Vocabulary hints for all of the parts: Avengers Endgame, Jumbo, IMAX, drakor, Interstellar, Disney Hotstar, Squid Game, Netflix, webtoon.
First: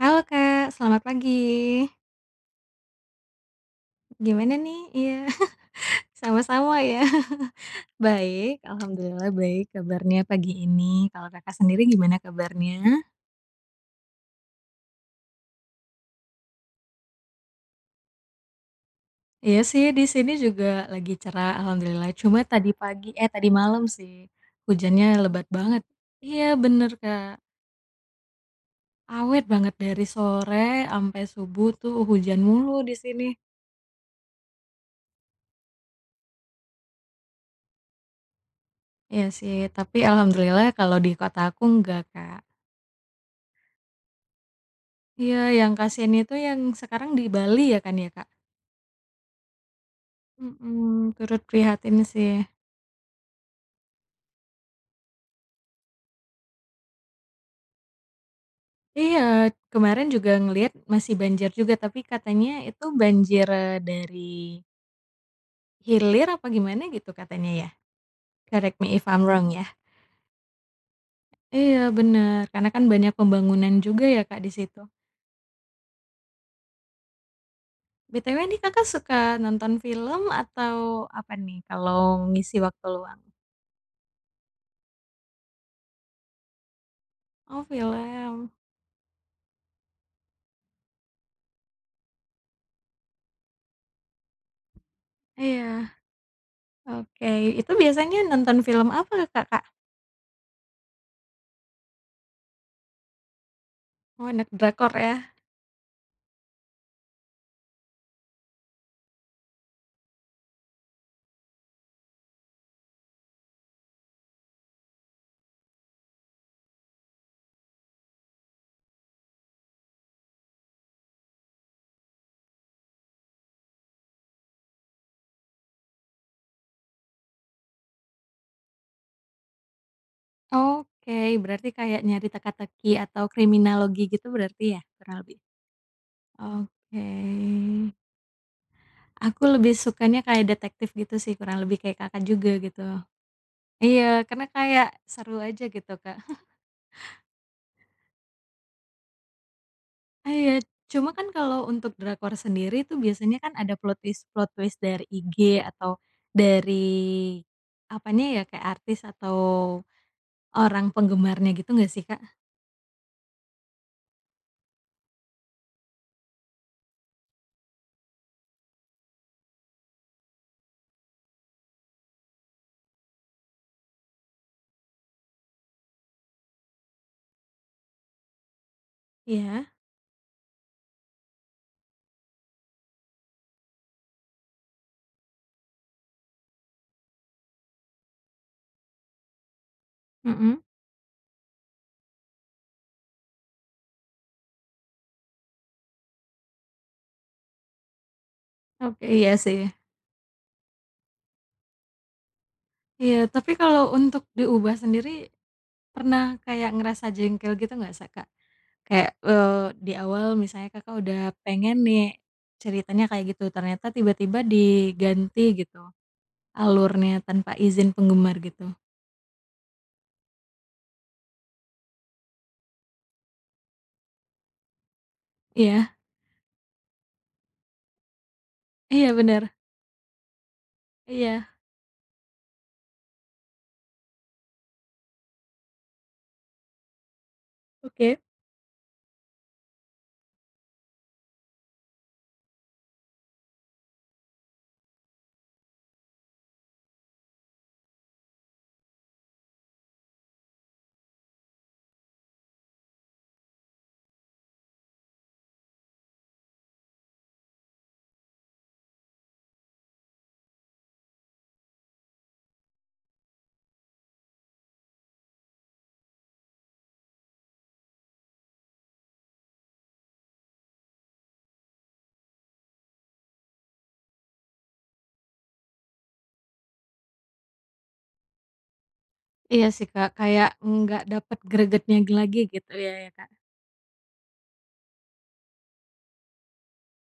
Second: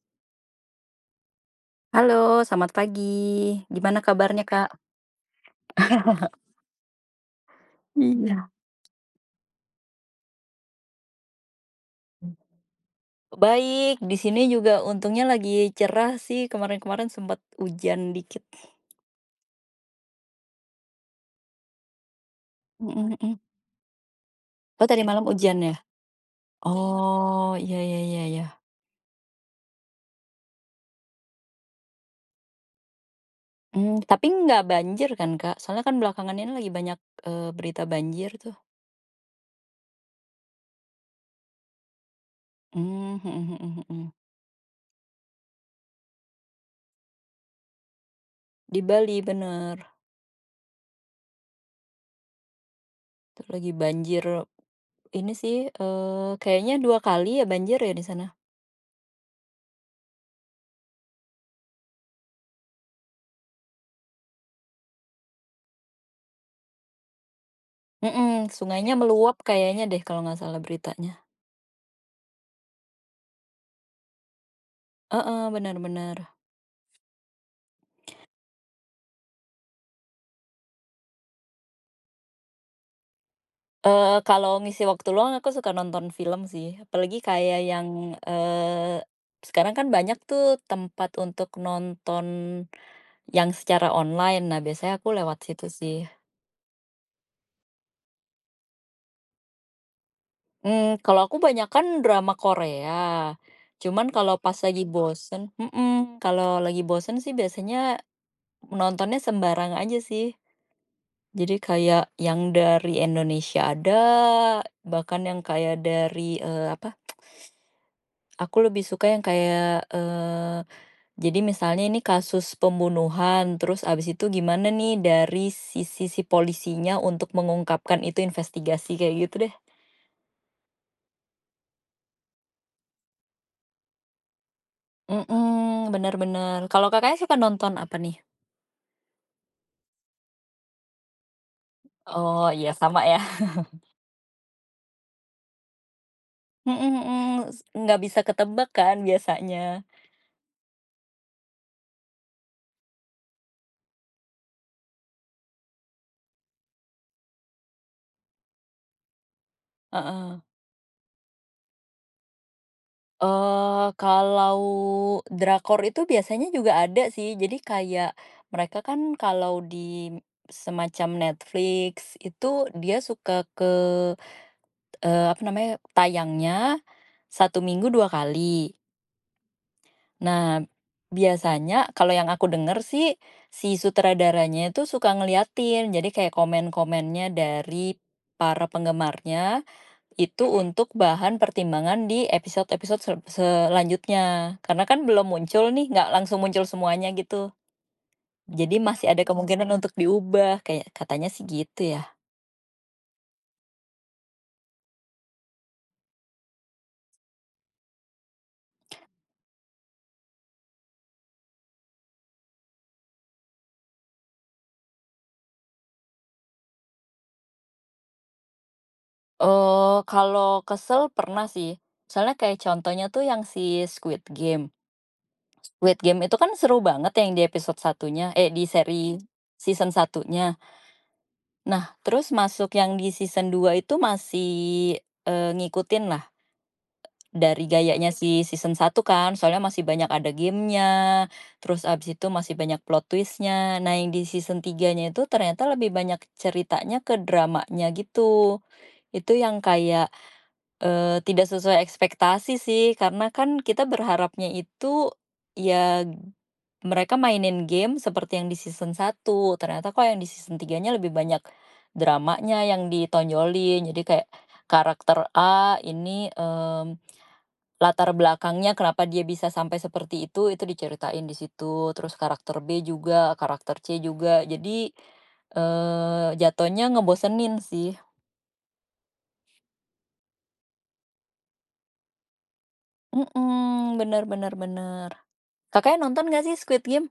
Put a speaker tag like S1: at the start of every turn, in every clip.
S1: Halo Kak, selamat pagi.
S2: Halo, selamat pagi. Gimana kabarnya,
S1: Gimana
S2: Kak?
S1: nih? Iya, sama-sama ya.
S2: Iya.
S1: Baik, alhamdulillah baik kabarnya pagi ini. Kalau Kakak sendiri gimana kabarnya?
S2: Baik, di sini juga untungnya lagi cerah sih, kemarin-kemarin sempat hujan dikit.
S1: Iya sih, di sini juga lagi cerah alhamdulillah. Cuma tadi
S2: Mhm
S1: pagi eh
S2: mhm.
S1: tadi malam sih,
S2: Oh, tadi
S1: hujannya
S2: malam
S1: lebat
S2: hujan ya?
S1: banget. Iya bener Kak,
S2: Oh, iya iya iya iya.
S1: awet banget dari sore sampai subuh tuh hujan mulu di sini.
S2: Tapi nggak banjir kan, Kak? Soalnya kan belakangan ini lagi banyak, berita banjir tuh.
S1: Iya sih, tapi alhamdulillah kalau di kota aku enggak Kak.
S2: Hmm mhm mhm mhm.
S1: Iya, yang kasihan itu yang sekarang di Bali ya kan ya Kak?
S2: Di Bali, bener.
S1: Mhm, turut prihatin sih.
S2: Itu lagi banjir ini sih, kayaknya 2 kali ya banjir ya di sana?
S1: Iya, kemarin juga ngelihat masih banjir juga, tapi katanya itu banjir, dari hilir apa gimana gitu katanya ya?
S2: Mhm,
S1: Correct me
S2: sungainya
S1: if I'm
S2: meluap
S1: wrong ya?
S2: kayaknya deh kalau nggak salah beritanya.
S1: Iya bener, karena kan banyak pembangunan juga ya Kak di situ.
S2: Heeh, benar-benar.
S1: BTW nih Kakak suka nonton film atau apa nih kalau ngisi waktu luang?
S2: Kalau ngisi waktu luang aku suka nonton film sih, apalagi kayak
S1: Oh
S2: yang,
S1: film,
S2: eee, sekarang kan banyak tuh tempat untuk nonton yang secara online. Nah, biasanya aku lewat situ
S1: iya,
S2: sih.
S1: oke. Itu biasanya nonton film apa Kakak?
S2: Kalau aku banyak kan drama Korea, cuman
S1: Oh
S2: kalau
S1: anak
S2: pas lagi
S1: drakor ya?
S2: bosen kalau lagi bosen sih biasanya nontonnya sembarang aja sih. Jadi kayak yang dari Indonesia ada, bahkan yang kayak dari, apa. Aku lebih suka yang kayak, jadi misalnya ini kasus pembunuhan, terus abis itu gimana nih dari sisi si polisinya untuk mengungkapkan itu investigasi, kayak gitu deh.
S1: Oke, berarti kayak nyari teka-teki atau kriminologi gitu berarti ya, kurang lebih?
S2: Mhm, bener bener. Kalau
S1: Oke.
S2: Kakaknya suka nonton apa nih?
S1: Aku lebih sukanya kayak detektif gitu sih, kurang lebih kayak Kakak
S2: Oh,
S1: juga
S2: iya
S1: gitu.
S2: sama ya.
S1: Iya, karena kayak seru aja gitu, Kak.
S2: Mhm mhm, nggak bisa ketebak kan biasanya.
S1: Iya, cuma kan kalau untuk drakor sendiri tuh biasanya kan ada plot twist dari IG atau dari apanya ya, kayak artis atau
S2: Heeh.
S1: orang penggemarnya gitu nggak sih, Kak?
S2: Eh, kalau drakor itu biasanya juga ada sih. Jadi kayak mereka kan kalau di semacam Netflix itu dia suka ke, apa namanya, tayangnya 1 minggu 2 kali.
S1: Iya,
S2: Nah, biasanya kalau yang aku denger sih, si sutradaranya itu suka ngeliatin. Jadi kayak komen-komennya dari para penggemarnya itu
S1: mhm,
S2: untuk bahan pertimbangan di episode-episode selanjutnya. Karena kan belum muncul nih, nggak langsung muncul semuanya gitu. Jadi
S1: oke
S2: masih ada
S1: iya sih.
S2: kemungkinan untuk diubah, kayak katanya sih gitu ya.
S1: Iya, tapi kalau untuk diubah sendiri, pernah kayak ngerasa jengkel gitu nggak sa Kak? Kayak, di awal misalnya Kakak udah pengen nih ceritanya kayak gitu, ternyata tiba-tiba diganti gitu alurnya tanpa izin penggemar gitu.
S2: Oh, kalau kesel pernah sih. Misalnya kayak contohnya tuh yang si Squid Game.
S1: Iya
S2: Squid Game itu kan seru banget yang di episode satunya eh, di
S1: iya bener,
S2: season satunya.
S1: iya,
S2: Nah, terus masuk yang di season 2 itu masih, ngikutin lah. Dari gayanya
S1: oke.
S2: si season satu kan, soalnya masih banyak ada game-nya, terus abis itu masih banyak plot twistnya. Nah, yang di season tiganya itu ternyata lebih banyak ceritanya ke dramanya gitu. Itu yang kayak, tidak sesuai ekspektasi sih, karena kan kita berharapnya itu ya mereka mainin game seperti yang di season satu. Ternyata kok yang di season tiganya lebih banyak dramanya yang ditonjolin. Jadi kayak karakter A ini, latar belakangnya kenapa dia bisa sampai seperti itu diceritain di situ, terus karakter B juga, karakter C juga. Jadi, jatuhnya ngebosenin sih.
S1: Iya sih Kak, kayak nggak dapet gregetnya lagi gitu ya ya Kak?
S2: Mhm, bener bener bener. Kakaknya nonton nggak sih Squid Game?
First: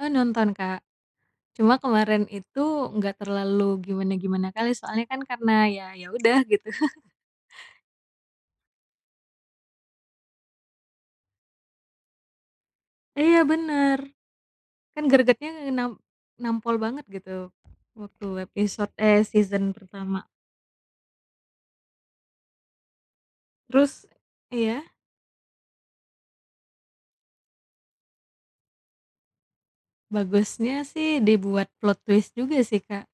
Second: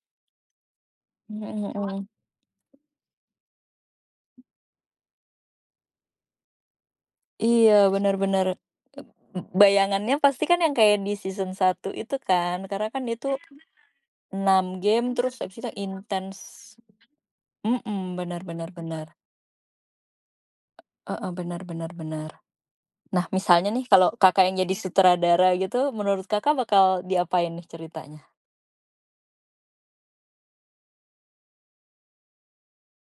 S1: Oh nonton Kak,
S2: Mhm
S1: cuma
S2: mhm.
S1: kemarin itu nggak terlalu gimana-gimana kali soalnya kan karena ya ya udah gitu.
S2: Iya, bener bener. Bayangannya pasti kan yang kayak di season satu itu kan, karena kan itu
S1: Iya bener.
S2: 6
S1: Kan
S2: game terus
S1: gregetnya
S2: abis itu intens.
S1: nampol banget gitu,
S2: Mhm,
S1: waktu
S2: benar benar
S1: episode
S2: benar.
S1: eh, season pertama.
S2: Heeh, benar benar benar. Nah, misalnya nih
S1: Terus
S2: kalau Kakak yang jadi
S1: iya,
S2: sutradara gitu, menurut Kakak bakal diapain nih ceritanya?
S1: bagusnya sih dibuat plot twist juga sih, Kak.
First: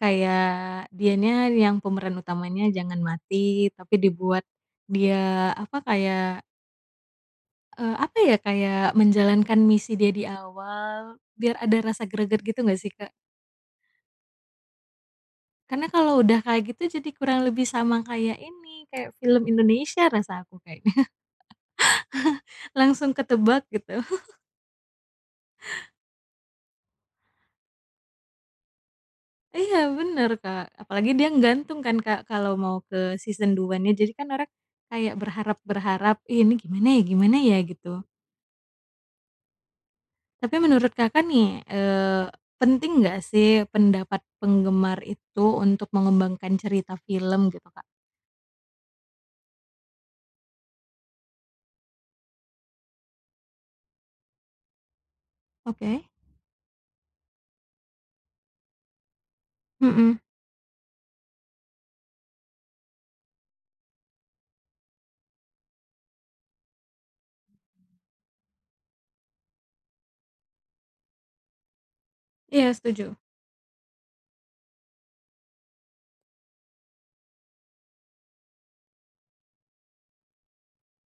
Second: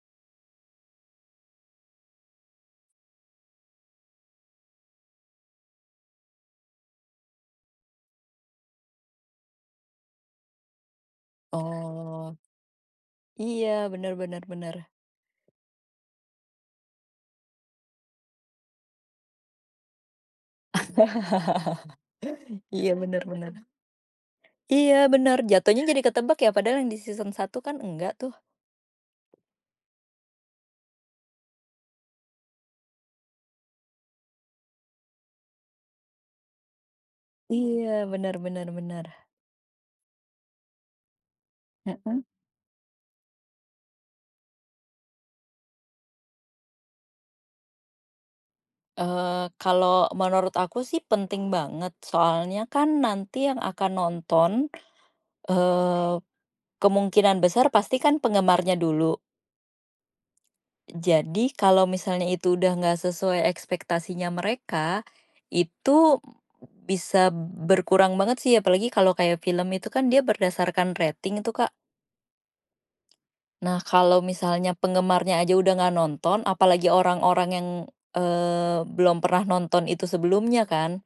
S1: Kayak dianya yang pemeran utamanya jangan mati, tapi dibuat dia apa, kayak, apa ya, kayak menjalankan misi dia di awal, biar ada rasa
S2: Oh,
S1: greget gitu nggak sih, Kak?
S2: iya, bener bener bener.
S1: Karena kalau udah kayak gitu jadi kurang lebih sama kayak ini, kayak film Indonesia rasa aku kayaknya.
S2: Iya,
S1: Langsung
S2: bener bener.
S1: ketebak gitu.
S2: Iya, bener, jatuhnya jadi ketebak ya, padahal yang di season satu kan enggak tuh.
S1: Iya bener, Kak, apalagi dia nggantung kan, Kak, kalau mau ke season 2-nya jadi kan orang kayak berharap-berharap, "Ih, ini gimana ya gimana ya?"
S2: Iya,
S1: Gitu.
S2: bener bener bener.
S1: Tapi menurut Kakak nih,
S2: Mhm.
S1: penting nggak sih pendapat penggemar itu untuk mengembangkan cerita film gitu, Kak?
S2: Eee, Kalau menurut aku sih penting banget, soalnya kan nanti yang akan nonton,
S1: Oke,
S2: eee, kemungkinan besar pasti kan penggemarnya dulu.
S1: mhm,
S2: Jadi kalau misalnya itu udah nggak sesuai ekspektasinya mereka, itu bisa berkurang banget sih, apalagi kalau kayak film itu kan dia berdasarkan rating itu, Kak.
S1: iya setuju.
S2: Nah, kalau misalnya penggemarnya aja udah nggak nonton, apalagi orang-orang yang, belum pernah nonton itu sebelumnya kan.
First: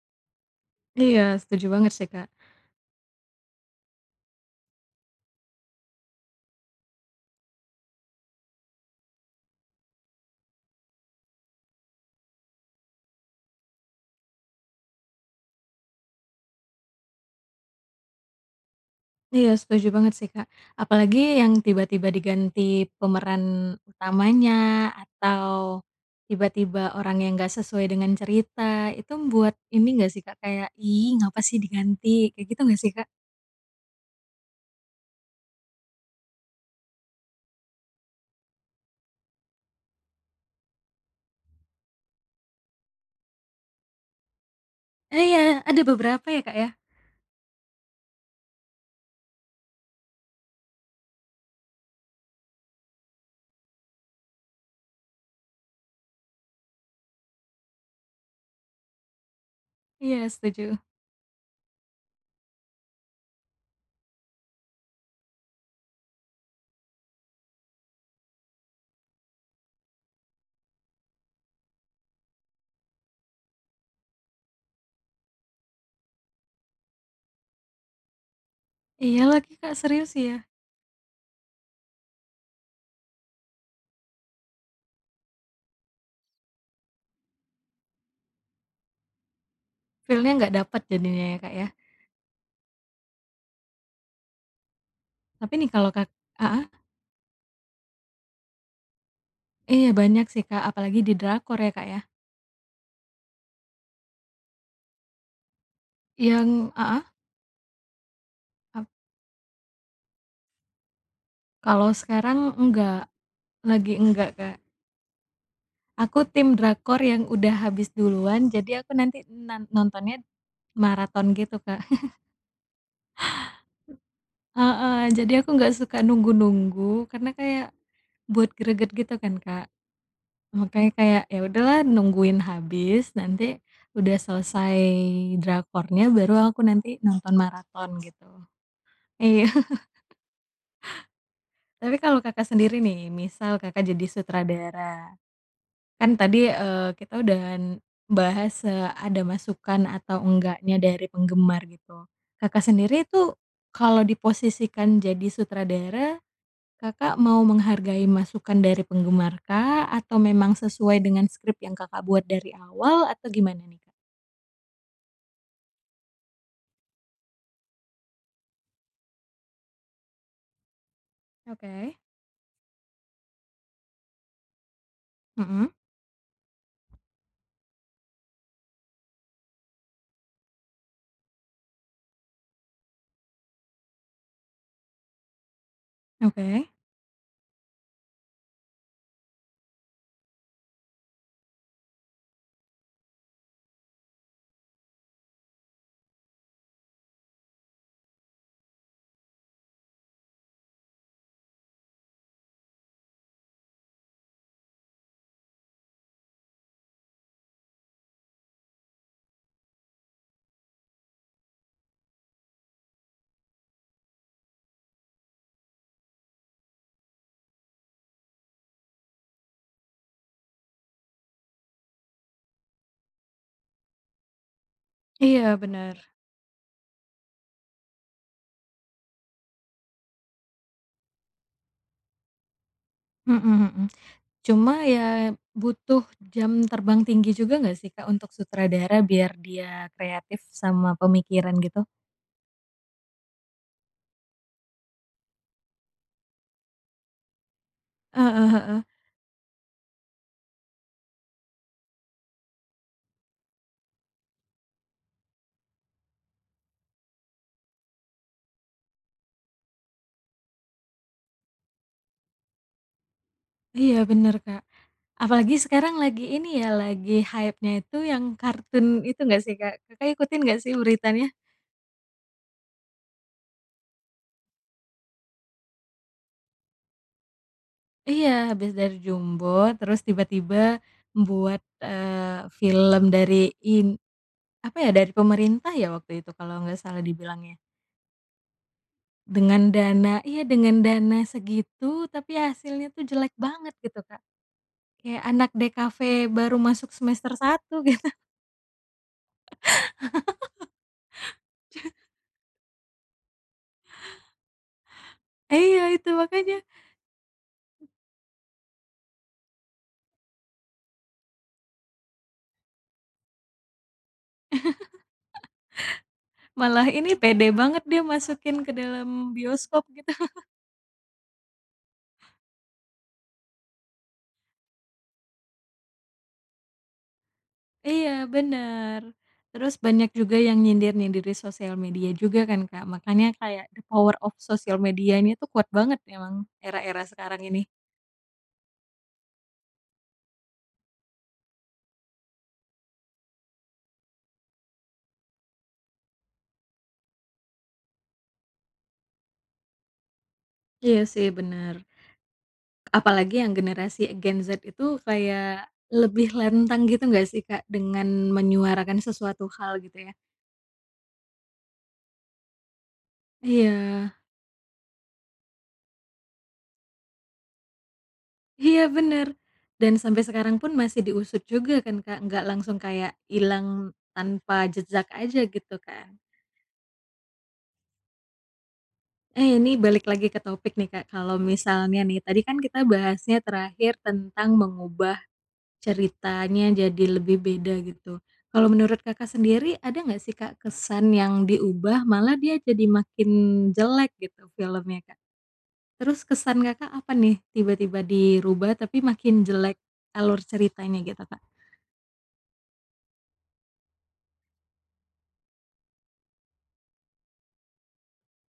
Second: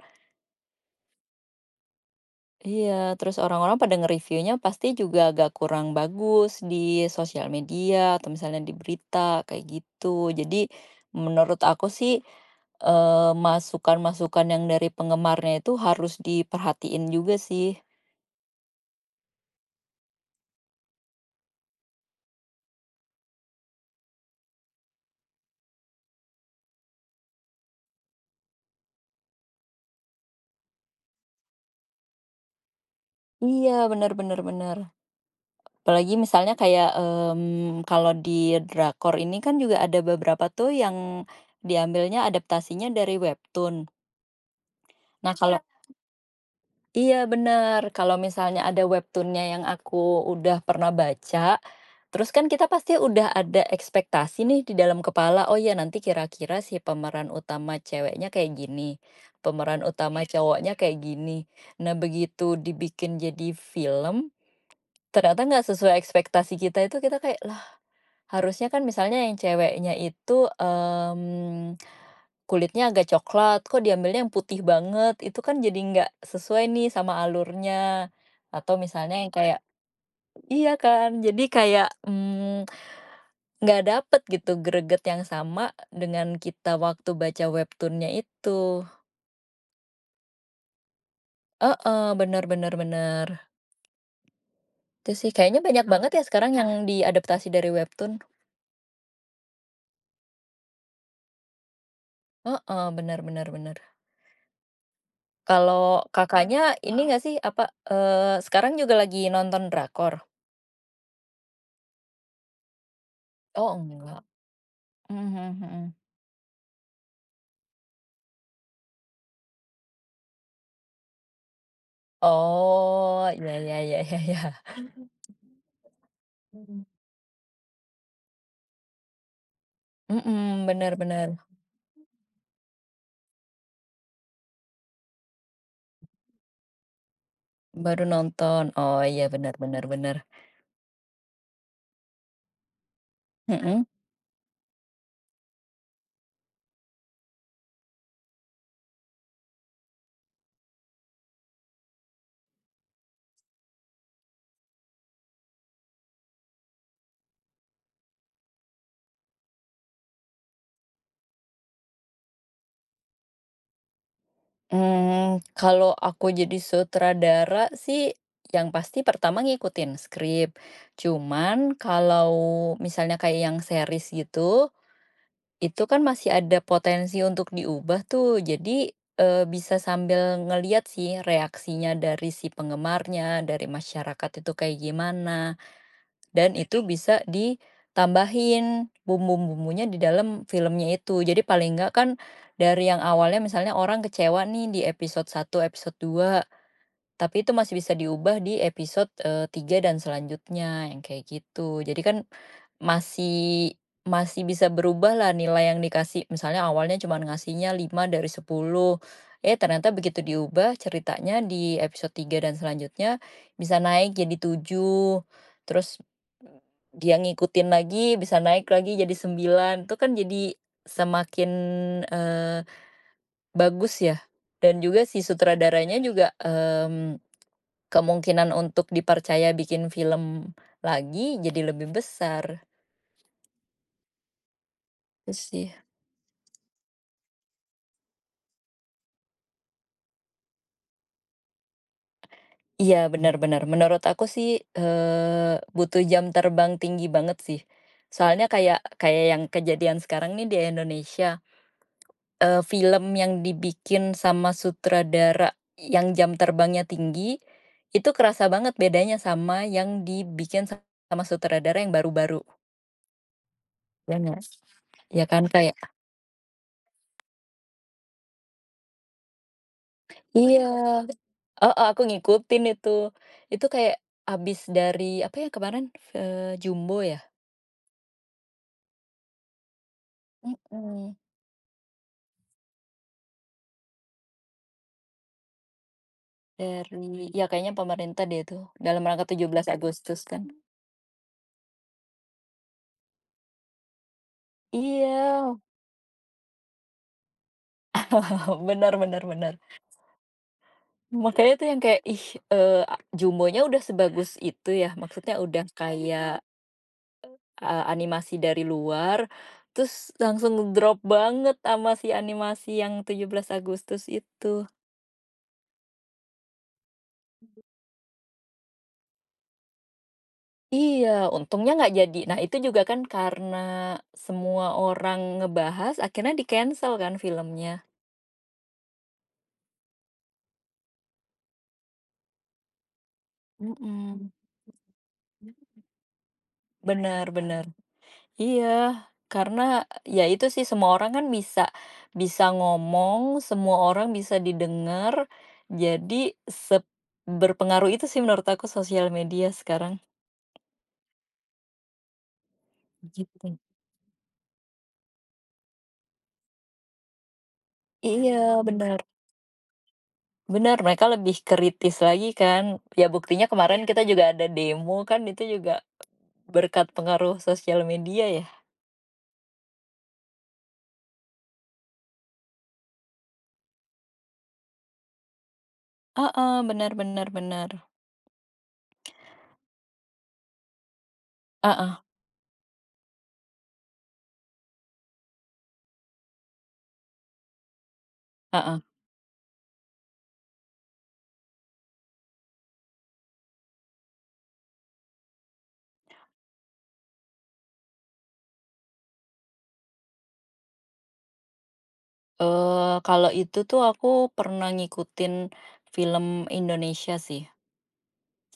S1: Iya, setuju banget sih, Kak.
S2: Iya, terus orang-orang pada nge-reviewnya pasti juga agak kurang bagus di sosial media atau misalnya di berita kayak gitu. Jadi menurut aku sih eh, masukan-masukan yang dari penggemarnya itu harus diperhatiin juga sih.
S1: Iya, setuju banget sih, Kak. Apalagi yang tiba-tiba diganti pemeran utamanya, atau tiba-tiba orang yang nggak sesuai dengan cerita, itu membuat ini nggak sih, Kak, kayak, "Ih, ngapa sih diganti?" Kayak gitu nggak sih, Kak?
S2: Iya, benar-benar benar. Benar, benar. Apalagi misalnya kayak kalau di drakor ini kan juga ada beberapa tuh yang diambilnya adaptasinya dari webtoon.
S1: Eh,
S2: Nah,
S1: iya,
S2: kalau
S1: ada beberapa ya, Kak, ya?
S2: Iya benar. Kalau misalnya ada webtoon yang aku udah pernah baca, terus kan kita pasti udah ada ekspektasi nih di dalam kepala, oh ya nanti kira-kira si pemeran utama ceweknya kayak gini, pemeran utama
S1: Iya,
S2: Iya. Cowoknya
S1: setuju.
S2: kayak gini. Nah begitu dibikin jadi film, ternyata nggak sesuai ekspektasi kita itu kita kayak harusnya kan misalnya yang ceweknya itu, kulitnya agak coklat, kok diambilnya yang putih banget, itu kan jadi nggak sesuai nih sama alurnya. Atau misalnya
S1: Iya
S2: yang
S1: lagi,
S2: kayak
S1: Kak, serius ya.
S2: iya kan, jadi kayak, nggak dapet gitu greget yang sama dengan kita waktu baca webtoon itu.
S1: Feel-nya nggak dapet jadinya ya, Kak, ya.
S2: Heeh, bener bener bener. Itu sih,
S1: Tapi
S2: kayaknya
S1: nih
S2: banyak
S1: kalau Kak
S2: banget ya sekarang
S1: heeh,
S2: yang diadaptasi dari webtoon.
S1: iya banyak sih, Kak, apalagi di drakor ya, Kak, ya.
S2: Heeh, bener bener bener. Kalau
S1: Yang
S2: Kakaknya ini
S1: heeh,
S2: nggak sih, apa, sekarang
S1: ap
S2: juga lagi nonton drakor?
S1: kalau sekarang enggak,
S2: Oh
S1: lagi
S2: enggak.
S1: enggak, Kak.
S2: Mhm mhm mhm.
S1: Aku tim drakor yang udah habis duluan, jadi aku nanti nontonnya maraton gitu, Kak.
S2: Oh, ya ya ya ya ya.
S1: Heeh, jadi aku nggak suka nunggu-nunggu karena kayak buat greget gitu kan, Kak.
S2: Mhm,
S1: Makanya kayak
S2: benar-benar
S1: ya udahlah nungguin habis, nanti udah selesai drakornya baru aku nanti nonton maraton
S2: baru
S1: gitu.
S2: nonton. Oh iya,
S1: Iya.
S2: benar-benar benar benar bener.
S1: Tapi kalau Kakak sendiri nih, misal
S2: Mhm.
S1: Kakak jadi sutradara Kan tadi, kita udah bahas, ada masukan atau enggaknya dari penggemar gitu. Kakak sendiri itu kalau diposisikan jadi sutradara, Kakak mau menghargai masukan dari penggemar kah? Atau memang sesuai dengan skrip yang Kakak buat dari awal atau gimana nih, Kak?
S2: Kalau aku jadi sutradara sih, yang pasti pertama ngikutin skrip. Cuman
S1: Oke.
S2: kalau misalnya kayak yang series gitu
S1: Mhm,
S2: itu kan masih ada potensi untuk diubah tuh. Jadi, bisa sambil ngelihat sih reaksinya dari si penggemarnya, dari masyarakat itu kayak gimana, dan
S1: oke.
S2: itu bisa ditambahin bumbu-bumbunya di dalam filmnya itu. Jadi paling nggak kan dari yang awalnya misalnya orang kecewa nih di episode satu episode 2 tapi itu masih bisa diubah di episode, 3 dan selanjutnya, yang kayak gitu. Jadi kan masih masih bisa berubah lah nilai yang dikasih, misalnya awalnya cuma ngasihnya 5 dari 10 eh ternyata begitu diubah ceritanya di episode 3 dan selanjutnya bisa naik jadi 7 terus dia ngikutin lagi bisa naik lagi jadi 9 itu kan jadi semakin, eee, bagus ya, dan juga si
S1: Iya,
S2: sutradaranya
S1: bener.
S2: juga, kemungkinan untuk dipercaya bikin film lagi jadi lebih besar,
S1: Mhm mhm. Cuma ya
S2: itu sih.
S1: butuh jam terbang tinggi juga nggak sih, Kak, untuk sutradara biar dia kreatif sama pemikiran gitu?
S2: Iya, benar-benar. Menurut aku sih, butuh jam terbang tinggi banget sih.
S1: Heeh
S2: Soalnya kayak
S1: heeh.
S2: kayak yang kejadian sekarang nih di Indonesia, film yang dibikin sama sutradara yang jam terbangnya tinggi, itu kerasa banget bedanya sama yang dibikin sama sutradara yang baru-baru,
S1: Iya
S2: ya
S1: bener,
S2: nggak?
S1: Kak.
S2: Ya kan,
S1: Apalagi
S2: kayak
S1: sekarang lagi ini ya, lagi hype-nya itu yang kartun itu nggak sih, Kak? Kakak ikutin nggak
S2: iya.
S1: sih beritanya?
S2: Heeh, aku ngikutin itu. Itu kayak abis dari apa ya kemarin, Jumbo ya?
S1: Iya, habis dari Jumbo terus tiba-tiba
S2: Mhm,
S1: membuat, film dari in apa ya, dari pemerintah ya waktu itu kalau nggak salah
S2: dari ya
S1: dibilangnya.
S2: kayaknya pemerintah deh itu, dalam rangka 17
S1: Dengan dana
S2: Agustus kan.
S1: iya dengan dana segitu tapi hasilnya tuh jelek banget gitu, Kak. Kayak anak
S2: Iya,
S1: DKV baru masuk semester satu gitu.
S2: benar benar benar. Makanya tuh yang kayak, ih, eee, a Jumbonya udah sebagus itu ya, maksudnya udah
S1: Iya itu
S2: kayak,
S1: makanya.
S2: animasi dari luar, terus langsung drop banget sama si animasi yang 17 Agustus itu.
S1: Malah ini pede banget dia masukin ke dalam bioskop gitu.
S2: Iya, untungnya nggak jadi. Nah, itu juga kan karena semua orang ngebahas, akhirnya di-cancel kan filmnya.
S1: Iya bener. Terus banyak juga yang nyindir-nyindir di sosial media juga kan, Kak. Makanya kayak the power
S2: Mhm.
S1: of social medianya tuh kuat banget emang era-era
S2: Benar
S1: sekarang ini.
S2: bener. Iya, karena ya itu sih semua orang kan bisa bisa ngomong, semua orang bisa didengar, jadi sep berpengaruh itu sih menurut aku sosial media sekarang.
S1: Iya sih bener. Apalagi yang
S2: Begitu.
S1: generasi Gen Z itu kayak lebih lentang gitu nggak sih, Kak, dengan
S2: Iya, benar.
S1: menyuarakan sesuatu hal gitu ya?
S2: Benar. Mereka lebih kritis lagi kan. Ya buktinya kemarin Iya. kita
S1: Iya.
S2: juga ada demo kan, itu juga berkat pengaruh sosial media ya?
S1: Iya bener, dan sampai sekarang pun masih diusut juga kan Kak, nggak langsung kayak hilang tanpa jejak aja gitu kan.
S2: Heeh, benar benar benar.
S1: Eh ini balik lagi ke topik nih Kak, kalau
S2: Heeh
S1: misalnya nih tadi kan kita bahasnya terakhir tentang mengubah ceritanya jadi lebih beda gitu. Kalau
S2: heeh.
S1: menurut Kakak sendiri ada nggak sih Kak kesan yang diubah malah dia jadi makin jelek gitu filmnya Kak? Terus kesan Kakak apa nih tiba-tiba dirubah tapi makin jelek alur ceritanya gitu Kak?
S2: Kalau itu tuh aku pernah ngikutin film Indonesia sih.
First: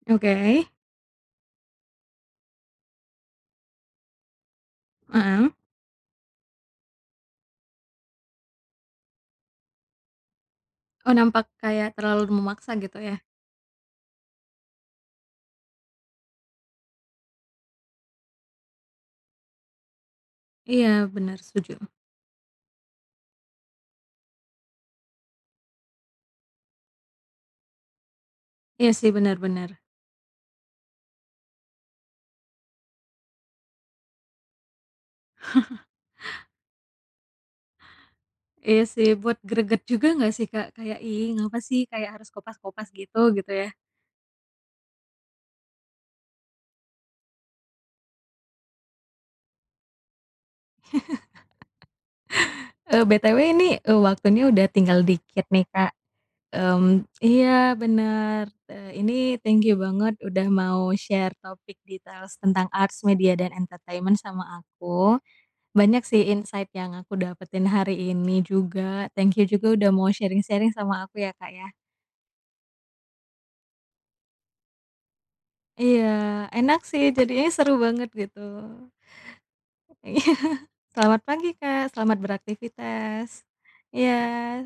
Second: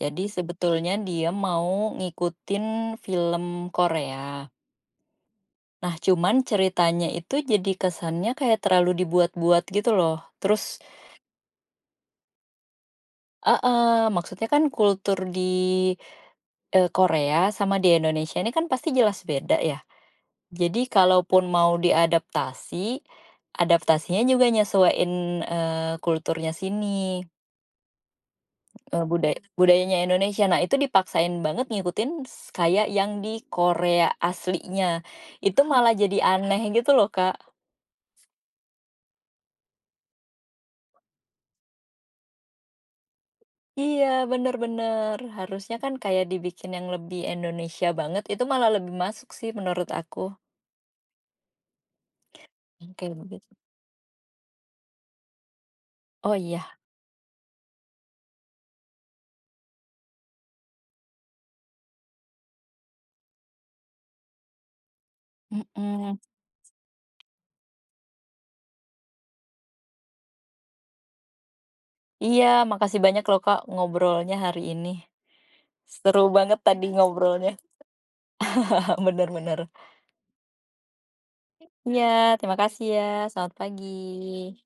S2: Jadi
S1: Oke.
S2: sebetulnya dia mau ngikutin film Korea.
S1: Heeh.
S2: Nah, cuman ceritanya itu jadi kesannya kayak terlalu dibuat-buat gitu loh. Terus
S1: Oh nampak kayak terlalu memaksa gitu ya?
S2: heeh, maksudnya kan kultur di, Korea sama di Indonesia ini kan pasti jelas beda ya. Jadi
S1: Iya benar
S2: kalaupun
S1: setuju.
S2: mau diadaptasi, adaptasinya juga nyesuaiin, kulturnya sini,
S1: Iya
S2: eee,
S1: sih
S2: buday
S1: benar-benar
S2: budayanya Indonesia. Nah, itu dipaksain banget ngikutin kayak yang di Korea aslinya. Itu Oh. malah jadi aneh gitu loh, Kak.
S1: Iya sih buat greget juga nggak sih Kak? Kayak, "Ih ngapa sih kayak harus kopas-kopas gitu," gitu ya?
S2: Iya, bener bener. Harusnya kan kayak dibikin yang lebih Indonesia banget, itu malah lebih masuk sih menurut aku, yang kayak
S1: BTW
S2: begitu.
S1: ini, waktunya udah tinggal dikit nih Kak,
S2: Oh, iya,
S1: mmm, iya benar ini thank you banget udah mau share topik details tentang arts, media, dan entertainment sama aku. Banyak
S2: mhm.
S1: sih insight yang aku dapetin hari ini juga, thank you juga udah mau sharing-sharing sama aku ya Kak ya.
S2: Iya, makasih banyak loh Kak ngobrolnya hari ini.
S1: Iya,
S2: Seru banget
S1: enak
S2: tadi
S1: sih, jadinya
S2: ngobrolnya,
S1: seru banget gitu.
S2: bener bener.
S1: Iya. Selamat pagi Kak,
S2: Iya,
S1: selamat
S2: terima kasih ya,
S1: beraktivitas.
S2: selamat
S1: Iya.
S2: pagi.